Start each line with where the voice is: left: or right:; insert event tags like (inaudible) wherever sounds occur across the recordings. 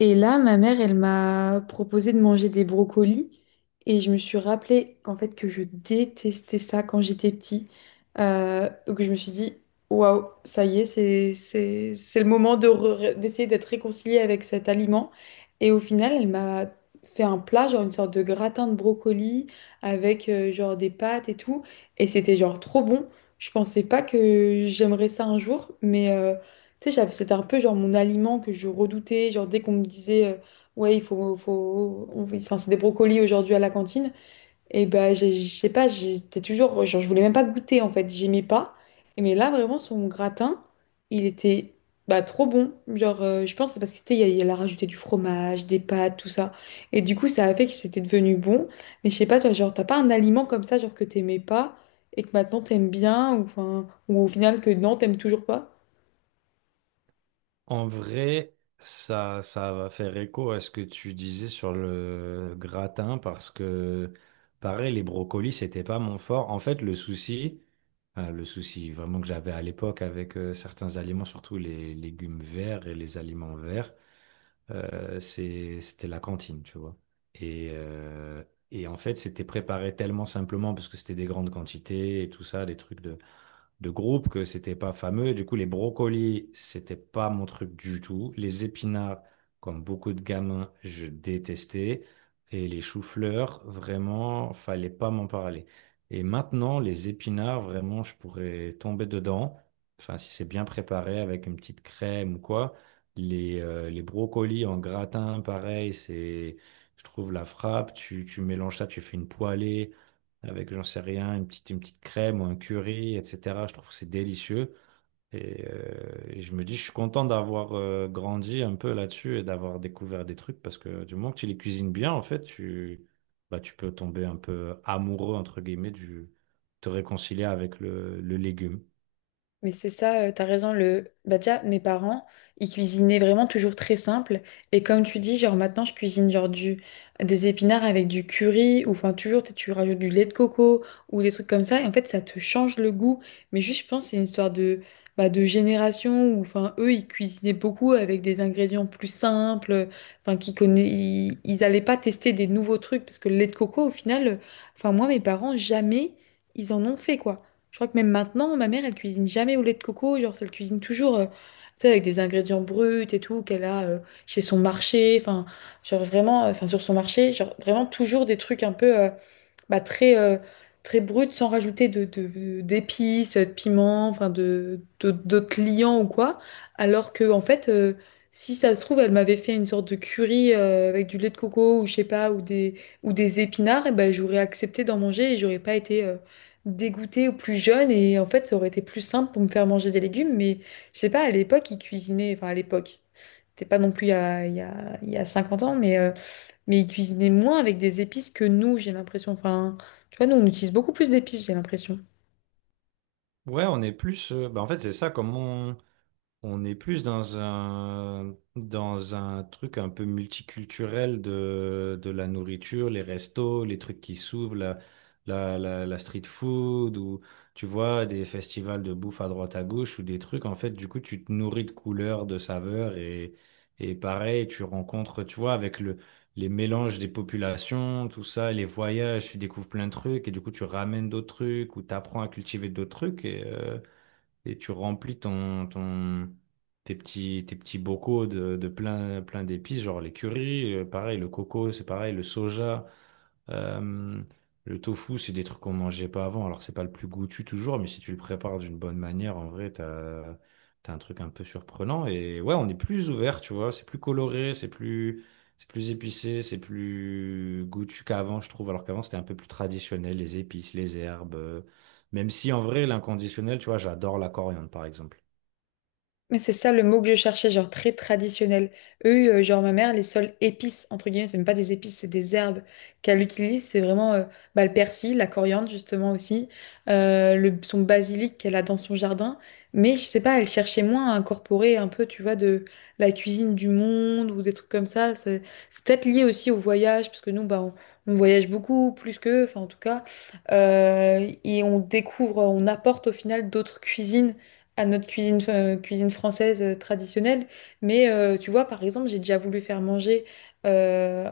left: Et là, ma mère, elle m'a proposé de manger des brocolis et je me suis rappelé qu'en fait que je détestais ça quand j'étais petit. Donc je me suis dit, waouh, ça y est, c'est le moment d'essayer d'être réconciliée avec cet aliment. Et au final, elle m'a fait un plat, genre une sorte de gratin de brocolis avec genre des pâtes et tout. Et c'était genre trop bon. Je pensais pas que j'aimerais ça un jour, mais tu sais, c'était un peu genre mon aliment que je redoutais. Genre, dès qu'on me disait, ouais, il faut, faut, on- enfin, c'est des brocolis aujourd'hui à la cantine, et ben, je sais pas, j'étais toujours, genre, je voulais même pas goûter en fait, j'aimais pas. Et mais là, vraiment, son gratin, il était bah, trop bon. Genre, je pense que c'est parce qu'il il y a il a rajouté du fromage, des pâtes, tout ça. Et du coup, ça a fait que c'était devenu bon. Mais je sais pas, toi, genre, t'as pas un aliment comme ça, genre, que t'aimais pas et que maintenant t'aimes bien, ou, enfin, ou au final que non, t'aimes toujours pas?
right: En vrai, ça va faire écho à ce que tu disais sur le gratin parce que, pareil, les brocolis, c'était pas mon fort. En fait, le souci vraiment que j'avais à l'époque avec certains aliments, surtout les légumes verts et les aliments verts, c'était la cantine, tu vois. Et, euh, et en fait, c'était préparé tellement simplement parce que c'était des grandes quantités et tout ça, des trucs de groupe que c'était pas fameux. Et du coup, les brocolis, c'était pas mon truc du tout. Les épinards, comme beaucoup de gamins, je détestais. Et les choux-fleurs, vraiment, fallait pas m'en parler. Et maintenant, les épinards, vraiment, je pourrais tomber dedans. Enfin, si c'est bien préparé avec une petite crème ou quoi. Les brocolis en gratin, pareil, je trouve la frappe. Tu mélanges ça, tu fais une poêlée avec, j'en sais rien, une petite crème ou un curry, etc. Je trouve que c'est délicieux. Et je me dis, je suis content d'avoir grandi un peu là-dessus et d'avoir découvert des trucs parce que du moment que tu les cuisines bien, en fait, bah, tu peux tomber un peu amoureux, entre guillemets, te réconcilier avec le légume.
left: Mais c'est ça, t'as raison. Bah déjà, mes parents, ils cuisinaient vraiment toujours très simple. Et comme tu dis, genre maintenant, je cuisine des épinards avec du curry, ou enfin toujours, tu rajoutes du lait de coco, ou des trucs comme ça. Et en fait, ça te change le goût. Mais juste, je pense, que c'est une histoire bah, de génération, où enfin, eux, ils cuisinaient beaucoup avec des ingrédients plus simples, enfin, ils allaient pas tester des nouveaux trucs, parce que le lait de coco, au final, enfin, moi, mes parents, jamais, ils en ont fait, quoi. Je crois que même maintenant, ma mère, elle cuisine jamais au lait de coco. Genre, elle cuisine toujours, tu sais, avec des ingrédients bruts et tout, qu'elle a chez son marché. Enfin, genre vraiment, enfin, sur son marché, genre vraiment toujours des trucs un peu, bah, très, très brute, sans rajouter d'épices, de piments, enfin d'autres liants ou quoi. Alors que, en fait, si ça se trouve, elle m'avait fait une sorte de curry avec du lait de coco ou je sais pas, ou des épinards, et ben j'aurais accepté d'en manger et j'aurais pas été, dégoûtée ou plus jeune et en fait ça aurait été plus simple pour me faire manger des légumes, mais je sais pas, à l'époque ils cuisinaient, enfin, à l'époque c'était pas non plus il y a, il y a, il y a 50 ans, mais ils cuisinaient moins avec des épices que nous, j'ai l'impression. Enfin, tu vois, nous, on utilise beaucoup plus d'épices, j'ai l'impression.
right: Ouais, on est plus. Bah, en fait, c'est ça, on est plus dans un truc un peu multiculturel de la nourriture, les restos, les trucs qui s'ouvrent, la street food, ou tu vois, des festivals de bouffe à droite à gauche, ou des trucs. En fait, du coup, tu te nourris de couleurs, de saveurs, et pareil, tu rencontres, tu vois, avec les mélanges des populations, tout ça, les voyages, tu découvres plein de trucs, et du coup, tu ramènes d'autres trucs, ou t'apprends à cultiver d'autres trucs, et tu remplis tes petits bocaux de plein, plein d'épices, genre les currys, pareil, le coco, c'est pareil, le soja. Euh, le tofu, c'est des trucs qu'on mangeait pas avant. Alors, c'est pas le plus goûtu toujours, mais si tu le prépares d'une bonne manière, en vrai, t'as un truc un peu surprenant. Et ouais, on est plus ouvert, tu vois. C'est plus épicé, c'est plus goûtu qu'avant, je trouve. Alors qu'avant, c'était un peu plus traditionnel, les épices, les herbes. Même si, en vrai, l'inconditionnel, tu vois, j'adore la coriandre, par exemple.
left: Mais c'est ça le mot que je cherchais, genre très traditionnel. Eux, genre ma mère, les seules épices, entre guillemets, c'est même pas des épices, c'est des herbes qu'elle utilise. C'est vraiment bah, le persil, la coriandre justement aussi, son basilic qu'elle a dans son jardin. Mais je sais pas, elle cherchait moins à incorporer un peu, tu vois, de la cuisine du monde ou des trucs comme ça. C'est peut-être lié aussi au voyage, parce que nous, bah, on voyage beaucoup, plus qu'eux, enfin en tout cas. Et on découvre, on apporte au final d'autres cuisines à notre cuisine, cuisine française traditionnelle. Mais tu vois, par exemple, j'ai déjà voulu faire manger euh,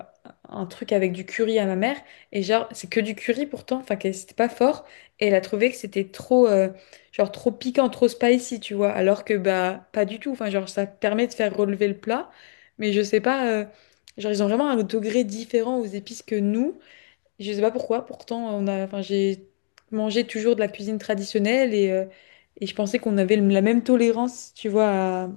left: un truc avec du curry à ma mère. Et genre, c'est que du curry pourtant, enfin, que c'était pas fort. Et elle a trouvé que c'était trop, genre, trop piquant, trop spicy, tu vois. Alors que, bah, pas du tout. Enfin, genre, ça permet de faire relever le plat. Mais je sais pas, genre, ils ont vraiment un degré différent aux épices que nous. Je sais pas pourquoi, pourtant on a, enfin j'ai mangé toujours de la cuisine traditionnelle, et je pensais qu'on avait la même tolérance, tu vois, à-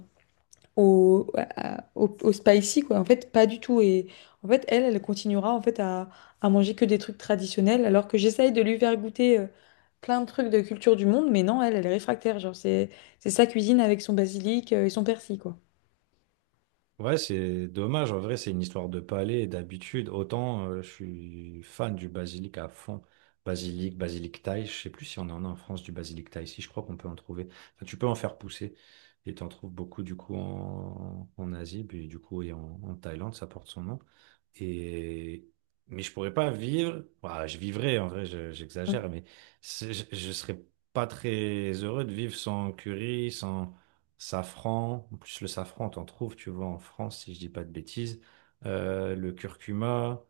left: au, à- au, au spicy quoi. En fait, pas du tout. Et en fait, elle, elle continuera en fait à manger que des trucs traditionnels, alors que j'essaye de lui faire goûter plein de trucs de culture du monde, mais non, elle, elle est réfractaire. Genre c'est sa cuisine avec son basilic et son persil quoi.
right: Ouais, c'est dommage. En vrai, c'est une histoire de palais et d'habitude. Autant je suis fan du basilic à fond. Basilic, basilic thaï. Je sais plus si on en a en France du basilic thaï. Si, je crois qu'on peut en trouver. Enfin, tu peux en faire pousser. Et tu en trouves beaucoup du coup en, en Asie. Puis du coup, et en, en Thaïlande, ça porte son nom. Et... Mais je pourrais pas vivre. Bah, je vivrais, en vrai,
left: Mm.
right: j'exagère. Mais je serais pas très heureux de vivre sans curry, sans safran. En plus, le safran, t'en trouves, tu vois, en France, si je dis pas de bêtises. Le curcuma,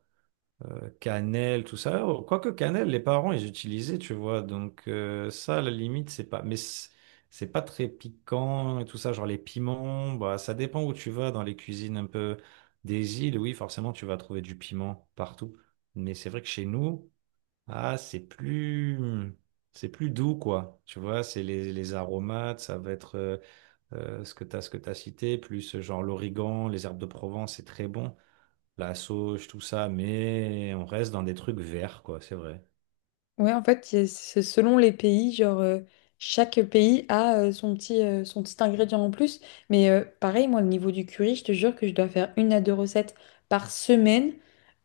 right: cannelle, tout ça. Oh, quoique cannelle, les parents, ils utilisaient, tu vois. Donc, ça, à la limite, c'est pas. Mais c'est pas très piquant et tout ça. Genre, les piments, bah, ça dépend où tu vas dans les cuisines un peu des îles. Oui, forcément, tu vas trouver du piment partout. Mais c'est vrai que chez nous, ah, c'est plus. C'est plus doux, quoi. Tu vois, c'est les aromates, ça va être. Ce que tu as, ce que tu as cité, plus genre l'origan, les herbes de Provence, c'est très bon, la sauge, tout ça, mais on reste dans des trucs verts, quoi, c'est vrai.
left: Ouais, en fait, c'est selon les pays, genre chaque pays a son petit ingrédient en plus. Mais pareil, moi, au niveau du curry, je te jure que je dois faire une à deux recettes par semaine,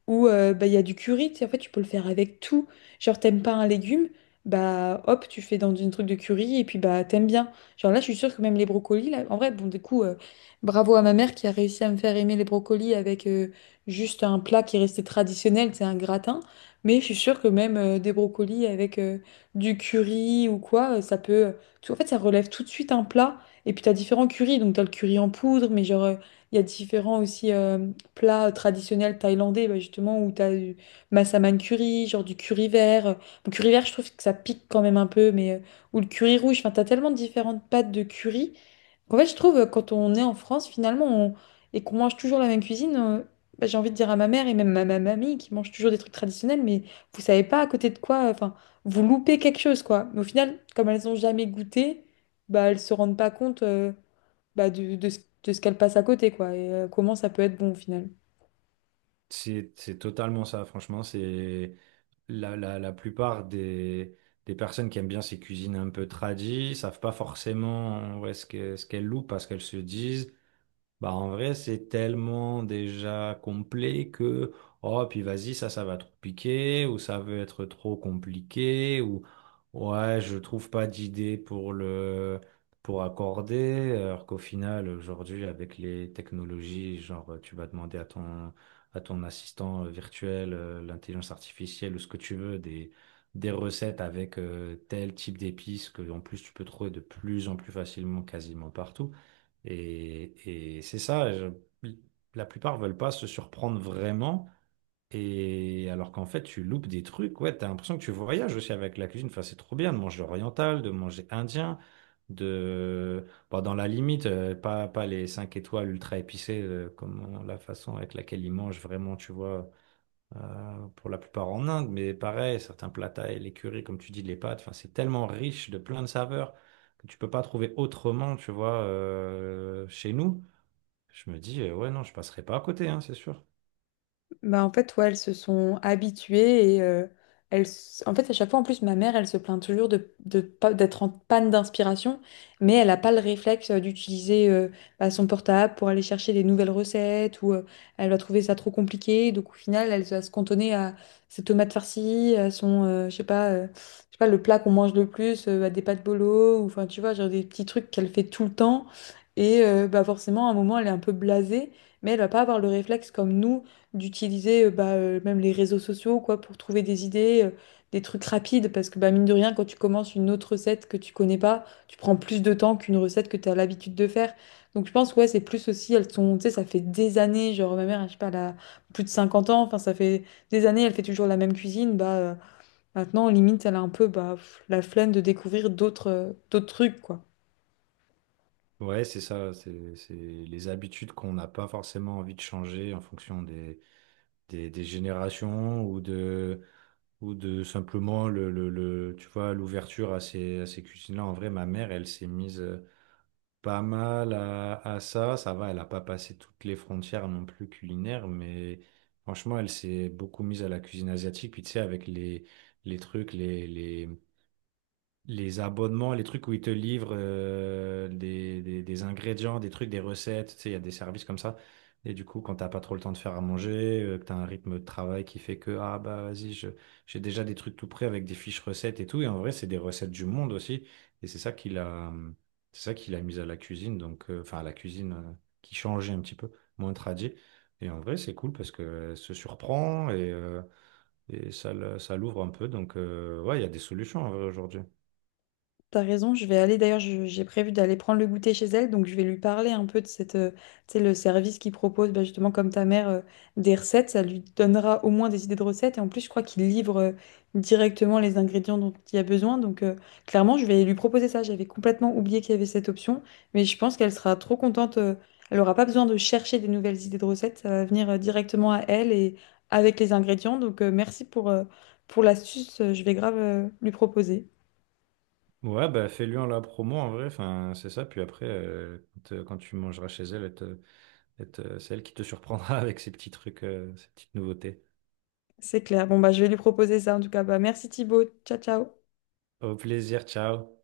left: ou bah, il y a du curry, tu sais, en fait, tu peux le faire avec tout. Genre, t'aimes pas un légume, bah hop, tu fais dans une truc de curry et puis bah t'aimes bien. Genre là, je suis sûre que même les brocolis, là, en vrai, bon, du coup, bravo à ma mère qui a réussi à me faire aimer les brocolis avec juste un plat qui restait traditionnel, c'est un gratin. Mais je suis sûre que même des brocolis avec du curry ou quoi, ça peut, en fait, ça relève tout de suite un plat. Et puis t'as différents currys, donc t'as le curry en poudre, mais genre, il y a différents aussi plats traditionnels thaïlandais, bah, justement, où tu as du massaman curry, genre du curry vert. Bon, curry vert, je trouve que ça pique quand même un peu, mais ou le curry rouge. Enfin, tu as tellement de différentes pâtes de curry. En fait, je trouve, quand on est en France, finalement, et qu'on mange toujours la même cuisine, bah, j'ai envie de dire à ma mère et même à ma mamie qui mange toujours des trucs traditionnels, mais vous savez pas à côté de quoi, enfin, vous loupez quelque chose, quoi. Mais au final, comme elles n'ont jamais goûté, bah, elles se rendent pas compte, bah, de ce qu'elle passe à côté, quoi, et comment ça peut être bon au final.
right: C'est totalement ça, franchement, c'est la plupart des personnes qui aiment bien ces cuisines un peu tradies, savent pas forcément ouais, ce qu'elles louent parce qu'elles se disent. Bah, en vrai, c'est tellement déjà complet que, oh, puis vas-y, ça va trop piquer, ou ça veut être trop compliqué, ouais, je trouve pas d'idée pour pour accorder, alors qu'au final, aujourd'hui, avec les technologies, genre, tu vas demander à à ton assistant virtuel, l'intelligence artificielle, ou ce que tu veux, des recettes avec tel type d'épices que, en plus, tu peux trouver de plus en plus facilement, quasiment partout. Et c'est ça, la plupart veulent pas se surprendre vraiment. Et alors qu'en fait, tu loupes des trucs, ouais, t'as l'impression que tu voyages aussi avec la cuisine. Enfin, c'est trop bien de manger oriental, de manger indien, de. Bon, dans la limite, pas les 5 étoiles ultra épicées, la façon avec laquelle ils mangent vraiment, tu vois pour la plupart en Inde, mais pareil, certains plats thaï, les currys, comme tu dis, les pâtes, enfin, c'est tellement riche de plein de saveurs que tu peux pas trouver autrement, tu vois, chez nous. Je me dis, ouais, non, je passerai pas à côté, hein, c'est sûr.
left: Bah en fait, ouais, elles se sont habituées et elles, en fait, à chaque fois, en plus, ma mère, elle se plaint toujours de pas, d'être en panne d'inspiration, mais elle n'a pas le réflexe d'utiliser bah, son portable pour aller chercher des nouvelles recettes, ou elle va trouver ça trop compliqué. Donc, au final, elle va se cantonner à ses tomates farcies, à son, je sais pas, le plat qu'on mange le plus, à des pâtes bolo, ou enfin, tu vois, genre des petits trucs qu'elle fait tout le temps. Et bah, forcément, à un moment, elle est un peu blasée, mais elle va pas avoir le réflexe comme nous d'utiliser bah, même les réseaux sociaux quoi pour trouver des idées, des trucs rapides, parce que bah, mine de rien, quand tu commences une autre recette que tu connais pas, tu prends plus de temps qu'une recette que tu as l'habitude de faire. Donc je pense ouais, c'est plus aussi, elles sont, tu sais, ça fait des années, genre ma mère, je sais pas, elle a plus de 50 ans, enfin ça fait des années, elle fait toujours la même cuisine, bah maintenant limite elle a un peu bah, pff, la flemme de découvrir d'autres trucs quoi.
right: Ouais, c'est ça, c'est les habitudes qu'on n'a pas forcément envie de changer en fonction des générations ou de simplement tu vois, l'ouverture à à ces cuisines-là. En vrai, ma mère, elle s'est mise. Pas mal à ça. Ça va, elle n'a pas passé toutes les frontières non plus culinaires, mais franchement, elle s'est beaucoup mise à la cuisine asiatique. Puis tu sais, avec les trucs, les, les, les abonnements, les trucs où ils te livrent des ingrédients, des trucs, des recettes, tu sais, il y a des services comme ça. Et du coup, quand t'as pas trop le temps de faire à manger, que t'as un rythme de travail qui fait que, ah bah vas-y, j'ai déjà des trucs tout prêts avec des fiches recettes et tout. Et en vrai, c'est des recettes du monde aussi. Et c'est ça qu'il a, c'est ça qu'il a mis à la cuisine, donc, enfin, à la cuisine qui changeait un petit peu, moins tradie. Et en vrai, c'est cool parce que se surprend et ça, ça l'ouvre un peu. Donc, ouais, il y a des solutions en vrai, aujourd'hui.
left: T'as raison, je vais aller d'ailleurs, j'ai prévu d'aller prendre le goûter chez elle, donc je vais lui parler un peu de cette, tu sais, le service qu'ils propose, bah, justement comme ta mère, des recettes, ça lui donnera au moins des idées de recettes, et en plus je crois qu'il livre directement les ingrédients dont il y a besoin, donc clairement je vais lui proposer ça, j'avais complètement oublié qu'il y avait cette option, mais je pense qu'elle sera trop contente, elle aura pas besoin de chercher des nouvelles idées de recettes, ça va venir directement à elle et avec les ingrédients, donc merci pour l'astuce, je vais grave lui proposer.
right: Ouais, bah fais-lui en la promo en vrai, enfin, c'est ça. Puis après, quand, quand tu mangeras chez elle, c'est elle qui te surprendra (laughs) avec ses petits trucs, ses petites nouveautés.
left: C'est clair. Bon, bah, je vais lui proposer ça en tout cas. Bah, merci Thibaut. Ciao, ciao.
right: Au plaisir, ciao.